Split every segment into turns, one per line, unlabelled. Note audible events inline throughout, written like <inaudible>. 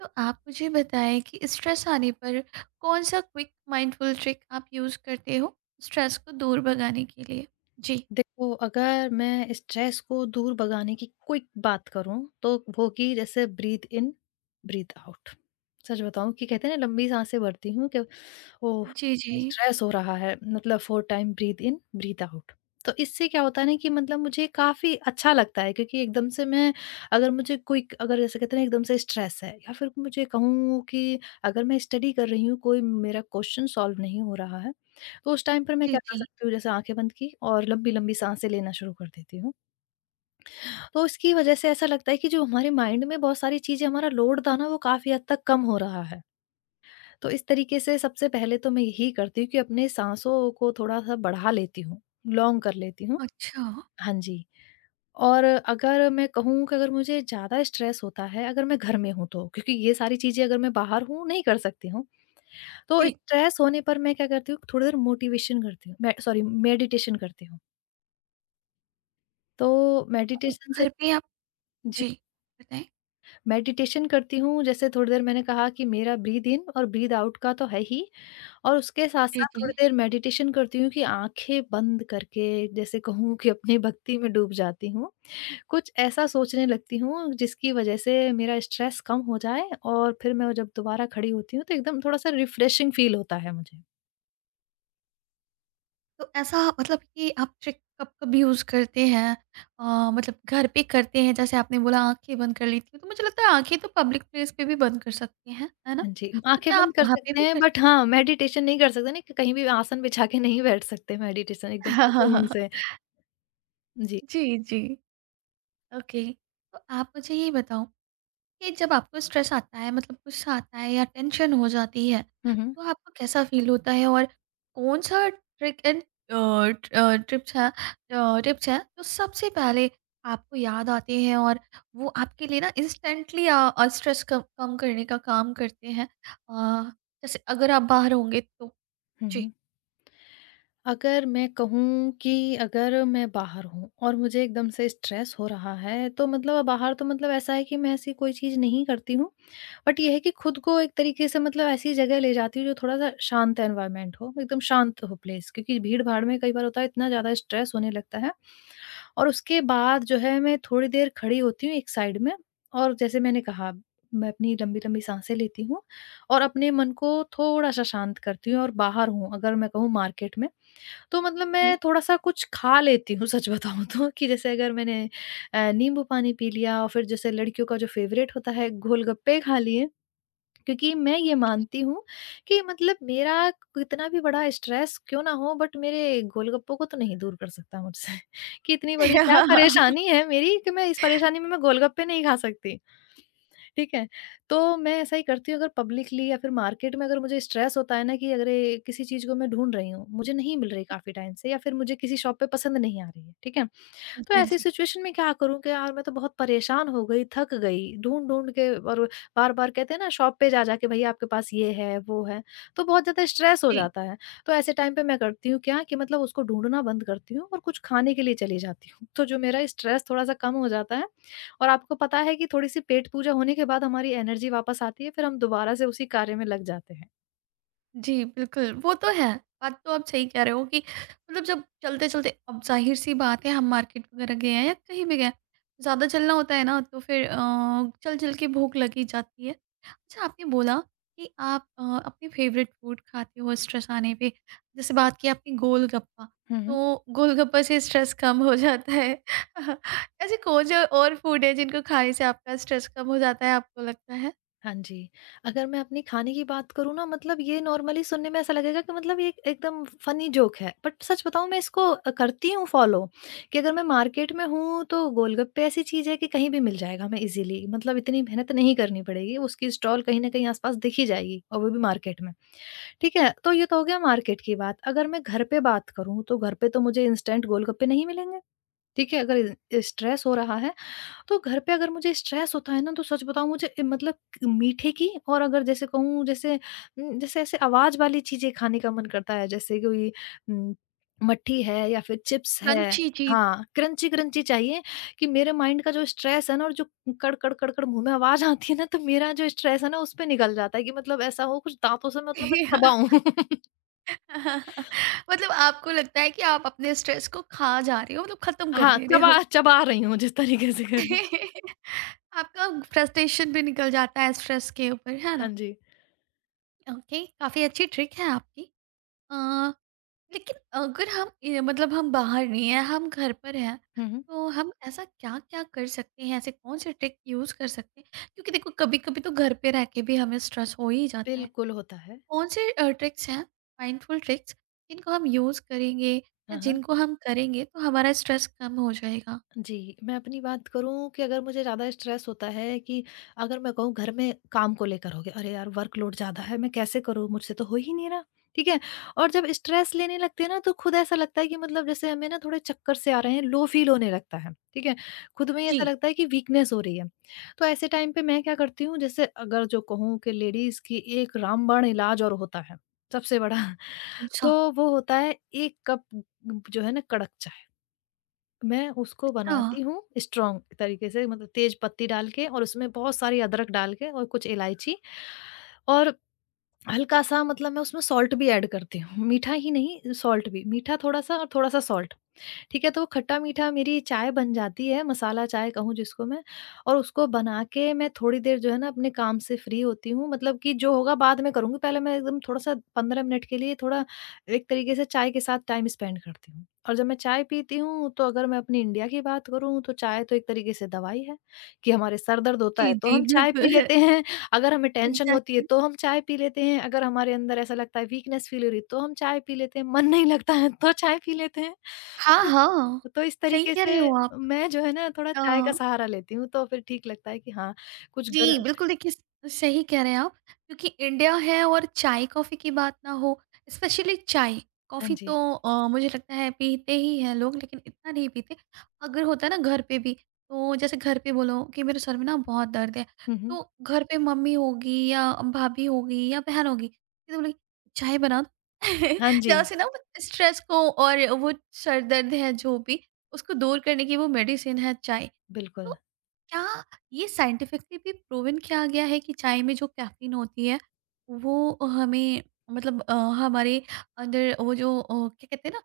तो आप मुझे बताएं कि स्ट्रेस आने पर कौन सा क्विक माइंडफुल ट्रिक आप यूज़ करते हो स्ट्रेस को दूर भगाने के लिए? जी।
देखो, अगर मैं स्ट्रेस को दूर भगाने की क्विक बात करूँ, तो वो होगी जैसे ब्रीथ इन, ब्रीथ आउट। सच बताऊँ कि कहते हैं ना लंबी साँसें भरती हूँ कि ओह!
जी, जी।
स्ट्रेस हो रहा है, मतलब 4 time breathe in, breathe out. तो इससे क्या होता है ना कि मतलब मुझे काफ़ी अच्छा लगता है क्योंकि एकदम से मैं अगर मुझे क्विक अगर जैसे कहते हैं ना एकदम से स्ट्रेस है या फिर मुझे कहूँ कि अगर मैं स्टडी कर रही हूँ, कोई मेरा क्वेश्चन सॉल्व नहीं हो रहा है तो उस टाइम पर मैं
जी,
क्या कर
जी।
सकती हूँ जैसे आँखें बंद की और लंबी-लंबी साँसें लेना शुरू कर देती हूँ। तो इसकी वजह से ऐसा लगता है कि जो हमारे माइंड में बहुत सारी चीज़ें हमारा लोड था ना वो काफ़ी हद तक कम हो रहा है। तो इस तरीके से सबसे पहले तो मैं यही करती हूँ कि अपने साँसों को थोड़ा-सा बढ़ा लेती हूँ, लॉन्ग कर लेती हूँ।
अच्छा।
हाँ जी। और अगर मैं कहूँ कि अगर मुझे ज़्यादा स्ट्रेस होता है अगर मैं घर में हूँ तो, क्योंकि ये सारी चीज़ें अगर मैं बाहर हूँ नहीं कर सकती हूँ। तो
जी,
स्ट्रेस होने पर मैं क्या करती हूँ थोड़ी देर मोटिवेशन करती हूँ, मैं सॉरी, मेडिटेशन करती हूँ। तो
तो
मेडिटेशन से
घर पे आप
जी,
जी, बताएँ।
मेडिटेशन करती हूँ जैसे थोड़ी देर मैंने कहा कि मेरा ब्रीथ इन और ब्रीथ आउट का तो है ही और उसके
जी,
साथ-साथ
जी।
थोड़ी देर मेडिटेशन करती हूँ कि आँखें बंद करके जैसे कहूँ कि अपनी भक्ति में डूब जाती हूँ। कुछ ऐसा सोचने लगती हूँ जिसकी वजह से मेरा स्ट्रेस कम हो जाए और फिर मैं जब दोबारा खड़ी होती हूँ तो एकदम थोड़ा-सा रिफ्रेशिंग फील होता है मुझे।
तो ऐसा मतलब कि आप ट्रिक कब-कब यूज़ करते हैं? मतलब घर पे करते हैं जैसे आपने बोला आँखें बंद कर लेती हूँ, तो मुझे लगता है आँखें तो पब्लिक प्लेस पे भी बंद कर सकते हैं, है ना?
हाँ जी,
तो
आँखें
क्या आप
बंद कर
वहाँ पे
सकते
भी
हैं
कर
बट हाँ, मेडिटेशन नहीं कर सकते ना कि कहीं भी आसन बिछा के नहीं बैठ सकते मेडिटेशन एकदम सुकून से।
<laughs>
जी।
जी, जी। ओके, तो आप मुझे ये बताओ कि जब आपको स्ट्रेस आता है मतलब गुस्सा आता है या टेंशन हो जाती है
हुँ, हुँ।
तो आपको कैसा फील होता है और कौन सा ट्रिक एंड ट्रिप्स है टिप्स है जो सबसे पहले आपको याद आते हैं और वो आपके लिए ना इंस्टेंटली स्ट्रेस कम कम करने का काम करते हैं। अ, जैसे अगर आप बाहर होंगे तो जी।
हुँ। अगर मैं कहूँ कि अगर मैं बाहर हूँ और मुझे एकदम से स्ट्रेस हो रहा है, तो मतलब बाहर तो मतलब ऐसा है कि मैं ऐसी कोई चीज़ नहीं करती हूँ बट ये है कि खुद को एक तरीके से मतलब ऐसी जगह ले जाती हूँ जो थोड़ा-सा शांत एनवायरनमेंट हो, एकदम शांत हो प्लेस, क्योंकि भीड़-भाड़ में कई बार होता है इतना ज़्यादा स्ट्रेस होने लगता है। और उसके बाद जो है मैं थोड़ी देर खड़ी होती हूँ एक साइड में और जैसे मैंने कहा मैं अपनी लंबी-लंबी साँसें लेती हूँ और अपने मन को थोड़ा-सा शांत करती हूँ। और बाहर हूँ अगर मैं कहूँ मार्केट में, तो मतलब मैं
ठीक
थोड़ा-सा कुछ खा लेती हूँ, सच बताऊँ तो, कि जैसे अगर मैंने नींबू पानी पी लिया और फिर जैसे लड़कियों का जो फ़ेवरेट होता है गोलगप्पे खा लिए, क्योंकि मैं ये मानती हूँ कि मतलब मेरा कितना भी बड़ा स्ट्रेस क्यों ना हो बट मेरे गोलगप्पों को तो नहीं दूर कर सकता मुझसे। <laughs> कि इतनी बड़ी
है।
क्या
हाँ
परेशानी है मेरी कि मैं इस परेशानी में मैं गोलगप्पे नहीं खा सकती, ठीक है। तो मैं ऐसा ही करती हूँ अगर पब्लिकली या फिर मार्केट में अगर मुझे स्ट्रेस होता है, ना कि अगर ये किसी चीज़ को मैं ढूंढ रही हूँ मुझे नहीं मिल रही काफ़ी टाइम से या फिर मुझे किसी शॉप पे पसंद नहीं आ रही है, ठीक है। तो
जी। <laughs> हाँ
ऐसी
जी।
सिचुएशन में क्या करूँ कि यार मैं तो बहुत परेशान हो गई, थक गई, ढूँढ-ढूँढ के। और बार-बार कहते हैं ना शॉप पे जा-जा के, भैया आपके पास ये है, वो है, तो बहुत ज़्यादा स्ट्रेस हो
जी।
जाता है। तो ऐसे टाइम पे मैं करती हूँ क्या कि मतलब उसको ढूँढना बंद करती हूँ और कुछ खाने के लिए चली जाती हूँ। तो जो मेरा स्ट्रेस थोड़ा-सा कम हो जाता है। और आपको पता है कि थोड़ी-सी पेट पूजा होने के बाद हमारी एनर्जी वापस आती है, फिर हम दोबारा से उसी कार्य में लग जाते हैं।
जी, बिल्कुल, वो तो है। बात तो आप सही कह रहे हो कि मतलब जब चलते-चलते, अब ज़ाहिर-सी बात है हम मार्केट वगैरह गए हैं या कहीं भी गए हैं, ज़्यादा चलना होता है ना तो फिर चल-चल के भूख लग ही जाती है। अच्छा, आपने बोला कि आप अपने फेवरेट फूड खाते हो स्ट्रेस आने पे, जैसे बात की आपने गोलगप्पा,
हुँ, हुँ।
तो गोलगप्पा से स्ट्रेस कम हो जाता है। <laughs> ऐसे कौन-सा और फूड है जिनको खाने से आपका स्ट्रेस कम हो जाता है, आपको लगता है?
हाँ जी। अगर मैं अपने खाने की बात करूँ, ना मतलब ये नॉर्मली सुनने में ऐसा लगेगा कि मतलब ये एकदम फ़नी जोक है। बट सच बताऊँ मैं इसको करती हूँ फ़ॉलो कि अगर मैं मार्केट में हूँ तो गोलगप्पे ऐसी चीज़ है कि कहीं भी मिल जाएगा हमें ईज़िली, मतलब इतनी मेहनत नहीं करनी पड़ेगी। उसकी स्टॉल कहीं न कहीं आस-पास दिख ही जाएगी और वो भी मार्केट में। ठीक है? तो ये तो हो गया मार्केट की बात। अगर मैं घर पे बात करूँ तो घर पे तो मुझे इंस्टेंट गोलगप्पे नहीं मिलेंगे। ठीक है? अगर स्ट्रेस हो रहा है तो घर पे अगर मुझे स्ट्रेस होता है ना तो सच बताऊँ मुझे मतलब मीठे की और अगर जैसे कहूँ, जैसे जैसे ऐसे आवाज़ वाली चीज़ें खाने का मन करता है, जैसे कोई उम, मट्ठी है या फिर चिप्स है।
क्रंची चीज़।
हाँ, क्रंची-क्रंची चाहिए कि मेरे माइंड का जो स्ट्रेस है ना और जो कड़ कड़ कड़ कड़ मुँह में आवाज़ आती है ना तो मेरा जो स्ट्रेस है ना उस पे निकल जाता है कि मतलब ऐसा हो कुछ दाँतों से, मतलब मैं
<laughs>
चबाऊँ। <laughs>
<laughs> मतलब आपको लगता है कि आप अपने स्ट्रेस को खा जा रहे हो, मतलब खत्म कर
हाँ,
दे रहे हो।
चबा चबा रही हूँ जिस तरीके से करें।
<laughs> आपका फ्रस्ट्रेशन भी निकल जाता है स्ट्रेस के ऊपर, है
हाँ
ना?
जी।
ओके, काफी अच्छी ट्रिक है आपकी। अ, लेकिन अगर हम मतलब हम बाहर नहीं है, हम घर पर हैं,
हुँ, हुँ।
तो हम ऐसा क्या क्या कर सकते हैं, ऐसे कौन से ट्रिक यूज कर सकते हैं? क्योंकि देखो कभी कभी तो घर पे रह के भी हमें स्ट्रेस हो ही जाता है।
बिल्कुल होता है।
कौन से ट्रिक्स हैं, माइंडफुल ट्रिक्स, जिनको हम यूज़ करेंगे या
हाँ, हाँ।
जिनको हम करेंगे तो हमारा स्ट्रेस कम हो जाएगा?
जी, मैं अपनी बात करूँ कि अगर मुझे ज़्यादा स्ट्रेस होता है कि अगर मैं कहूँ घर में काम को लेकर हो गया, अरे यार वर्कलोड ज़्यादा है, मैं कैसे करूँ? मुझसे तो हो ही नहीं रहा, ठीक है? और जब स्ट्रेस लेने लगते हैं ना तो खुद ऐसा लगता है कि मतलब जैसे हमें ना थोड़े चक्कर से आ रहे हैं, लो फील होने लगता है, ठीक है? खुद में ही
जी।
ऐसा लगता है कि वीकनेस हो रही है। तो ऐसे टाइम पे मैं क्या करती हूँ, जैसे अगर जो कहूँ कि लेडीज़ की एक रामबाण इलाज और होता है, सबसे बड़ा, <laughs>
अच्छा,
तो वो होता है 1 कप जो है ना, कड़क चाय। मैं उसको
अच्छा।
बनाती हूँ स्ट्रॉन्ग तरीके से, मतलब तेज पत्ती डाल के और उसमें बहुत सारी अदरक डाल के और कुछ इलायची। और हल्का सा, मतलब मैं उसमें सॉल्ट भी ऐड करती हूँ, मीठा ही नहीं सॉल्ट भी, मीठा थोड़ा सा और थोड़ा सा सॉल्ट। ठीक है? तो वो खट्टा मीठा मेरी चाय बन जाती है, मसाला चाय कहूँ जिसको मैं। और उसको बना के मैं थोड़ी देर जो है ना अपने काम से फ्री होती हूँ, मतलब कि जो होगा बाद में करूँगी, पहले मैं एकदम थोड़ा-सा 15 मिनट के लिए थोड़ा एक तरीके से चाय के साथ टाइम स्पेंड करती हूँ। और जब मैं चाय पीती हूँ, तो अगर मैं अपनी इंडिया की बात करूँ, तो चाय तो एक तरीके से दवाई है कि हमारे सर दर्द होता
जी,
है, तो
जी,
हम चाय
बिल्कुल।
पी
<laughs>
लेते हैं। अगर हमें टेंशन होती है,
एग्ज़ैक्टली।
तो हम चाय पी लेते हैं। अगर हमारे अंदर ऐसा लगता है वीकनेस फ़ील हो रही है, तो हम चाय पी लेते हैं। मन नहीं लगता है, तो चाय पी लेते हैं।
हाँ, हाँ।
तो इस
सही
तरीके
कह
से
रहे हो आप।
मैं जो है ना थोड़ा
अ
चाय का सहारा लेती हूँ तो फिर ठीक लगता है कि हाँ, कुछ गर
जी, बिल्कुल, देखिए स सही कह रहे हैं आप। क्योंकि इंडिया है और चाय-कॉफ़ी की बात ना हो, स्पेशली चाय।
हाँ
कॉफ़ी तो
जी।
मुझे लगता है पीते ही हैं लोग लेकिन इतना नहीं पीते। अगर होता है ना घर पे भी, तो जैसे घर पे बोलो कि मेरे सर में ना बहुत दर्द है,
हुँ, हुँ।
तो घर पे मम्मी होगी या भाभी होगी या बहन होगी, ये तो बोलेगी चाय बना दो।
हाँ
<laughs>
जी,
जहाँ से ना वो स्ट्रेस को और वो सर दर्द है जो भी, उसको दूर करने की वो मेडिसिन है चाय। तो
बिल्कुल।
क्या ये साइंटिफिकली भी प्रूवन किया गया है कि चाय में जो कैफ़ीन होती है, वो हमें मतलब अ, हमारे अंदर वो जो क्या कहते हैं ना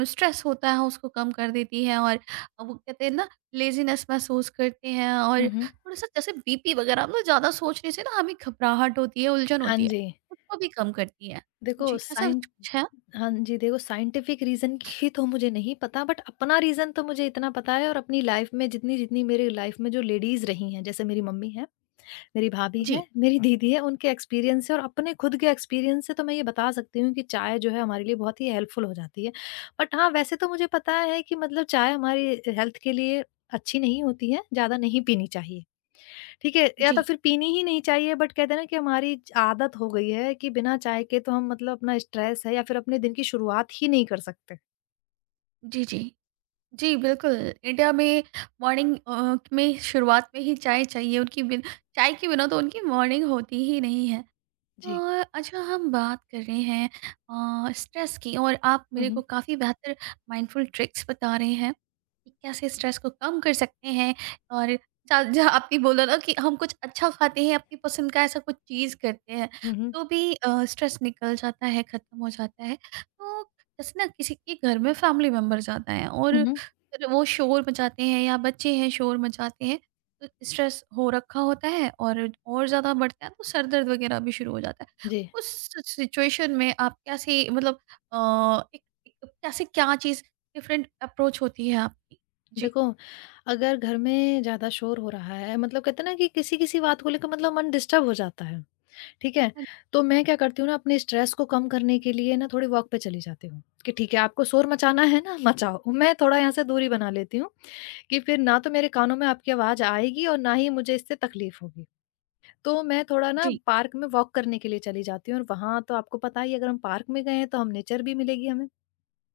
म स्ट्रेस होता है उसको कम कर देती है? और वो कहते हैं ना लेज़ीनेस महसूस करते हैं और
हुँ, हुँ।
थोड़ा-सा जैसे बीपी वग़ैरह, हम लोग ज़्यादा सोचने से ना हमें घबराहट होती है, उलझन
हाँ
होती है,
जी।
उसको भी कम करती है।
देखो
जी, ऐसा
साइन
कुछ है?
हाँ जी, देखो साइंटिफिक रीज़न ही तो मुझे नहीं पता, बट अपना रीज़न तो मुझे इतना पता है और अपनी लाइफ़ में जितनी-जितनी मेरी लाइफ़ में जो लेडीज़ रही हैं, जैसे मेरी मम्मी हैं। मेरी भाभी
जी,
हैं, मेरी दीदी है, उनके एक्सपीरियंस से और अपने खुद के एक्सपीरियंस से तो मैं ये बता सकती हूँ कि चाय जो है हमारे लिए बहुत ही हेल्पफुल हो जाती है। बट हाँ, वैसे तो मुझे पता है कि मतलब चाय हमारी हेल्थ के लिए अच्छी नहीं होती है, ज़्यादा नहीं पीनी चाहिए, ठीक है? या तो
जी,
फिर पीनी ही नहीं चाहिए बट कहते हैं ना कि हमारी आदत हो गई है कि बिना चाय के तो हम, मतलब अपना स्ट्रेस है या फिर अपने दिन की शुरुआत ही नहीं कर सकते।
जी, जी। जी, बिल्कुल। इंडिया में मॉर्निंग में शुरुआत में ही चाय चाहिए उनकी, बिन चाय के बिना तो उनकी मॉर्निंग होती ही नहीं है।
जी।
अच्छा, हम बात कर रहे हैं स्ट्रेस की और आप
हुँ,
मेरे को
हुँ।
काफ़ी बेहतर माइंडफुल ट्रिक्स बता रहे हैं कि कैसे स्ट्रेस को कम कर सकते हैं, और जहाँ जहाँ आपने बोला ना कि हम कुछ अच्छा खाते हैं, अपनी पसंद का ऐसा कुछ चीज़ करते हैं
हुँ, हुँ।
तो भी स्ट्रेस निकल जाता है, ख़त्म हो जाता है। तो जैसे ना किसी के घर में फैमिली मेम्बर जाता है
हुँ,
और
हुँ।
फिर वो शोर मचाते हैं या बच्चे हैं शोर मचाते हैं, तो स्ट्रेस हो रखा होता है और ज़्यादा बढ़ता है तो सर दर्द वगैरह भी शुरू हो जाता है।
जी।
उस सिचुएशन में आप कैसे, मतलब अ, एक एक कैसे क्या चीज़ डिफरेंट अप्रोच होती है आपकी? जी।
देखो, अगर घर में ज़्यादा शोर हो रहा है मतलब कहते हैं ना कि किसी-किसी बात को लेकर मतलब मन डिस्टर्ब हो जाता है, ठीक है?
हाँ
तो मैं क्या करती हूँ ना अपने स्ट्रेस को कम करने के लिए ना थोड़ी वॉक पे चली जाती हूँ, कि ठीक है आपको शोर मचाना है ना मचाओ। मैं थोड़ा यहाँ से दूरी बना लेती हूँ, कि फिर ना तो मेरे कानों में आपकी आवाज़ आएगी और ना ही मुझे इससे तकलीफ़ होगी। तो मैं थोड़ा ना
जी,
पार्क में वॉक करने के लिए चली जाती हूँ और वहाँ तो आपको पता ही है अगर हम पार्क में गए हैं तो हम नेचर भी मिलेगी हमें।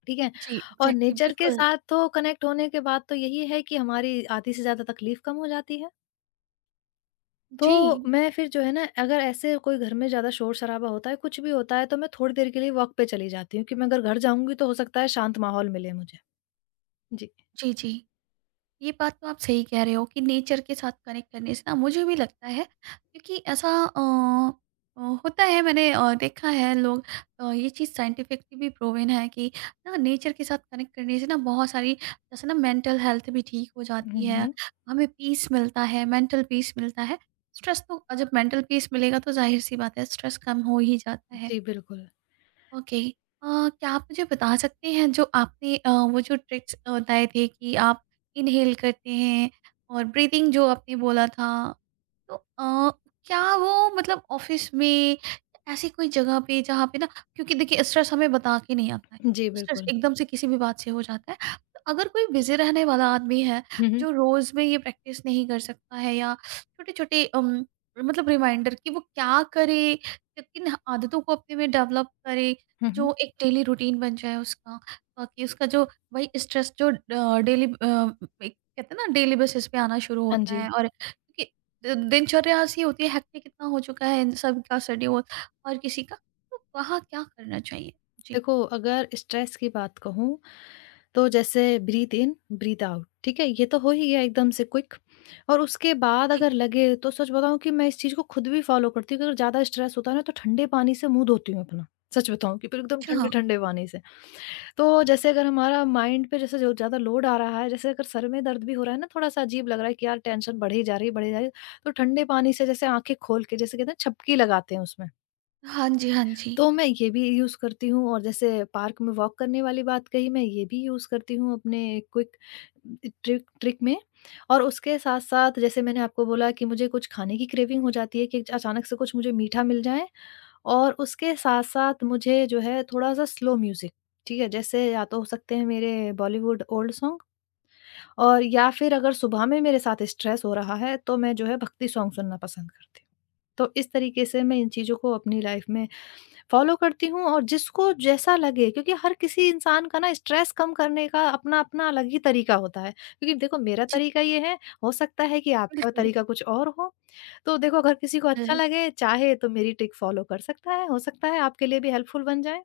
ठीक है?
जी,
और
एग्ज़ैक्टली,
नेचर के
बिल्कुल।
साथ तो कनेक्ट होने के बाद तो यही है कि हमारी आधी से ज़्यादा तकलीफ़ कम हो जाती है। तो
जी,
मैं फिर जो है ना अगर ऐसे कोई घर में ज़्यादा शोर-शराबा होता है, कुछ भी होता है तो मैं थोड़ी देर के लिए वॉक पे चली जाती हूँ कि मैं अगर घर जाऊँगी तो हो सकता है शांत माहौल मिले मुझे। जी।
जी, जी। ये बात तो आप सही कह रहे हो कि नेचर के साथ कनेक्ट करने से ना मुझे भी लगता है क्योंकि ऐसा होता है, मैंने देखा है लोग, ये चीज़ साइंटिफिकली भी प्रूवन है कि ना नेचर के साथ कनेक्ट करने से ना बहुत सारी जैसे ना मेंटल हेल्थ भी ठीक हो
हुँ,
जाती है,
हुँ।
हमें पीस मिलता है, मेंटल पीस मिलता है। स्ट्रेस तो जब मेंटल पीस मिलेगा तो जाहिर सी बात है स्ट्रेस कम हो ही जाता है।
जी, बिल्कुल।
ओके, क्या आप मुझे बता सकते हैं जो आपने वो जो ट्रिक्स बताए थे कि आप इनहेल करते हैं और ब्रीदिंग जो आपने बोला था, तो क्या वो मतलब ऑफिस में ऐसी कोई जगह पे जहाँ पे ना, क्योंकि देखिए स्ट्रेस हमें बता के नहीं आता है।
जी,
स्ट्रेस
बिल्कुल।
एकदम से किसी भी बात से हो जाता है। तो अगर कोई बिज़ी रहने वाला आदमी है
हुँ, हुँ।
जो रोज़ में ये प्रैक्टिस नहीं कर सकता है, या छोटे-छोटे मतलब रिमाइंडर, कि वो क्या करे, कि किन आदतों को अपने में डेवलप करे
हुँ, हुँ।
जो एक डेली रूटीन बन जाए उसका, ताकि उसका जो वही स्ट्रेस जो डेली एक कहते हैं ना डेली बेसिस पे आना शुरू
हाँ
होता है
जी।
और क्योंकि दिनचर्या ऐसी होती है, हेक्टिक इतना हो चुका है इन सब का शेड्यूल और किसी का, तो वहाँ क्या करना चाहिए? जी।
देखो, अगर स्ट्रेस की बात कहूँ तो जैसे ब्रीथ इन ब्रीथ आउट, ठीक है, ये तो हो ही गया एकदम से क्विक। और उसके बाद
जी।
अगर लगे तो सच बताऊं कि मैं इस चीज को खुद भी फॉलो करती हूँ। अगर ज्यादा स्ट्रेस होता है ना तो ठंडे पानी से मुंह धोती हूँ अपना। सच बताऊं कि फिर एकदम
अच्छा।
ठंडे ठंडे पानी से। तो जैसे अगर हमारा माइंड पे जैसे जो ज्यादा लोड आ रहा है, जैसे अगर सर में दर्द भी हो रहा है ना, थोड़ा सा अजीब लग रहा है कि यार टेंशन बढ़ी जा रही है, बढ़ी जा रही है। तो ठंडे पानी से जैसे आंखें खोल के जैसे कहते हैं छपकी लगाते हैं उसमें।
हाँ जी, हाँ जी।
तो मैं ये भी यूज़ करती हूँ, और जैसे पार्क में वॉक करने वाली बात कही, मैं ये भी यूज़ करती हूँ अपने क्विक ट्रिक ट्रिक में। और उसके साथ-साथ जैसे मैंने आपको बोला कि मुझे कुछ खाने की क्रेविंग हो जाती है कि अचानक से कुछ मुझे मीठा मिल जाए। और उसके साथ-साथ मुझे जो है थोड़ा-सा स्लो म्यूज़िक, ठीक है? जैसे या तो हो सकते हैं मेरे बॉलीवुड ओल्ड सॉन्ग, और या फिर अगर सुबह में मेरे साथ स्ट्रेस हो रहा है, तो मैं जो है भक्ति सॉन्ग सुनना पसंद करती हूँ। तो इस तरीके से मैं इन चीज़ों को अपनी लाइफ़ में फॉलो करती हूँ, और जिसको जैसा लगे, क्योंकि हर किसी इंसान का ना स्ट्रेस कम करने का अपना-अपना अलग ही तरीका होता है। क्योंकि देखो मेरा
जी,
तरीका ये है, हो सकता है कि आपका तरीका कुछ और हो। तो देखो अगर किसी को अच्छा
बिल्कुल।
लगे, चाहे तो मेरी ट्रिक फॉलो कर सकता है, हो सकता है आपके लिए भी हेल्पफुल बन जाए।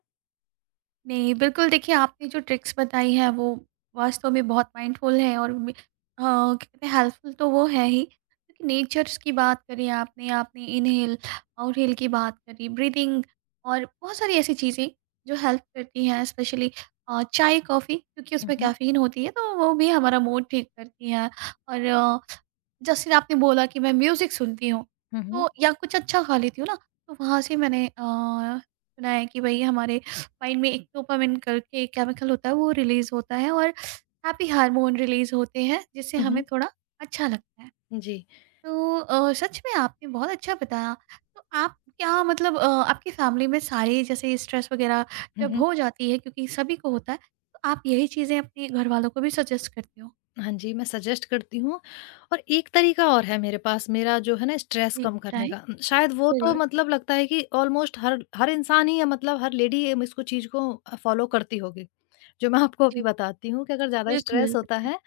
नहीं, बिल्कुल, देखिए आपने जो ट्रिक्स बताई हैं वो वास्तव में बहुत माइंडफुल हैं और क्या कहते हैं हेल्पफुल, तो वो है ही क्योंकि नेचर्स की बात करी आपने, आपने इनहेल, आउटहेल की बात करी, ब्रीथिंग, और बहुत सारी ऐसी चीज़ें जो हेल्प करती हैं, स्पेशली चाय, कॉफ़ी, क्योंकि
हुँ,
उसमें
हुँ।
कैफ़ीन होती है तो वो भी हमारा मूड ठीक करती है। और जैसे आपने बोला कि मैं म्यूज़िक सुनती हूँ,
हुँ, हुँ।
तो या कुछ अच्छा खा लेती हूँ ना, तो वहाँ से मैंने सुना है कि भई हमारे माइंड में एक डोपामाइन करके केमिकल होता है, वो रिलीज़ होता है और हैप्पी हार्मोन रिलीज़ होते हैं, जिससे
हुँ,
हमें
हुँ।
थोड़ा अच्छा लगता है।
जी।
तो सच में आपने बहुत अच्छा बताया। तो आप क्या मतलब आपकी फ़ैमिली में सारे जैसे स्ट्रेस वग़ैरह जब हो जाती है क्योंकि सभी को होता है, तो आप यही चीज़ें अपने घरवालों को भी सजेस्ट करते हो?
हाँ जी, मैं सजेस्ट करती हूँ। और एक तरीका और है मेरे पास मेरा जो है ना स्ट्रेस
जी।
कम करने
बताएँ।
का। शायद वो तो
ज़रूर,
मतलब लगता है कि ऑलमोस्ट हर हर इंसान ही या मतलब हर लेडी इसको चीज़ को फ़ॉलो करती होगी। जो मैं आपको अभी
जी,
बताती हूँ कि अगर ज़्यादा
बिल्कुल।
स्ट्रेस होता
बताएं।
है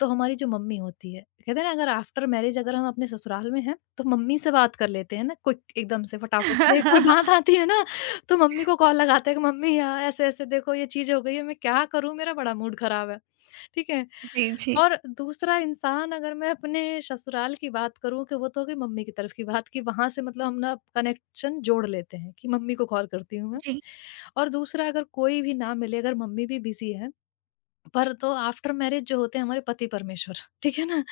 तो हमारी जो मम्मी होती है, कहते हैं ना अगर आफ्टर मैरिज अगर हम अपने ससुराल में हैं तो मम्मी से बात कर लेते हैं ना क्विक एकदम से फटाफट से कोई बात
<laughs>
आती है ना, तो मम्मी को कॉल लगाते हैं कि मम्मी ऐसे-ऐसे देखो ये चीज़ हो गई है, मैं क्या करूँ? मेरा बड़ा मूड ख़राब है। ठीक है?
जी, जी।
और दूसरा इंसान, अगर मैं अपने ससुराल की बात करूँ कि वो तो हो गई मम्मी की तरफ की बात कि वहाँ से मतलब हम ना कनेक्शन जोड़ लेते हैं कि मम्मी को कॉल करती हूँ मैं।
जी,
और दूसरा अगर कोई भी ना मिले, अगर मम्मी भी बिज़ी है, पर तो आफ्टर मैरिज जो होते हैं हमारे पति परमेश्वर, ठीक है ना?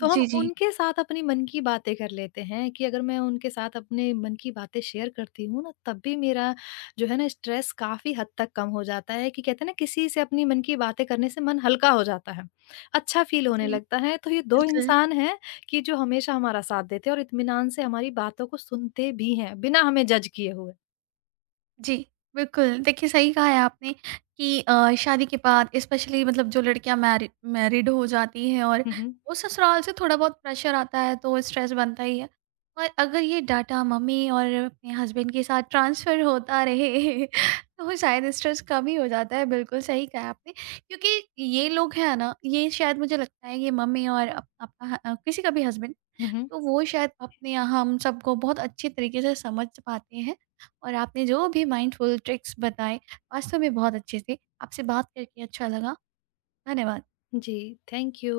तो हम
जी, जी,
उनके साथ अपनी मन की बातें कर लेते हैं कि अगर मैं उनके साथ अपने मन की बातें शेयर करती हूँ ना तब भी मेरा जो है ना स्ट्रेस काफ़ी हद तक कम हो जाता है कि कहते हैं ना किसी से अपनी मन की बातें करने से मन हल्का हो जाता है। अच्छा फ़ील होने
जी,
लगता है। तो ये 2
बिल्कुल।
इंसान हैं कि जो हमेशा हमारा साथ देते हैं और इत्मीनान से हमारी बातों को सुनते भी हैं बिना हमें जज किए हुए।
जी, बिल्कुल, देखिए सही कहा है आपने कि शादी के बाद, स्पेशली, मतलब जो लड़कियाँ मैरिड हो जाती हैं और
हुँ, हुँ।
वो ससुराल से थोड़ा बहुत प्रेशर आता है तो स्ट्रेस बनता ही है। और अगर ये डाटा मम्मी और अपने हस्बैंड के साथ ट्रांसफ़र होता रहे <laughs> तो शायद स्ट्रेस कम ही हो जाता है, बिल्कुल सही कहा आपने। क्योंकि ये लोग हैं ना, ये शायद मुझे लगता है ये मम्मी और अप आपका किसी का भी हस्बैंड,
हुँ, हुँ।
तो वो शायद अपने यहाँ हम सबको बहुत अच्छे तरीके से समझ पाते हैं। और आपने जो भी माइंडफुल ट्रिक्स बताए वास्तव में बहुत अच्छे थे। आपसे बात करके अच्छा लगा। धन्यवाद।
जी, थैंक यू।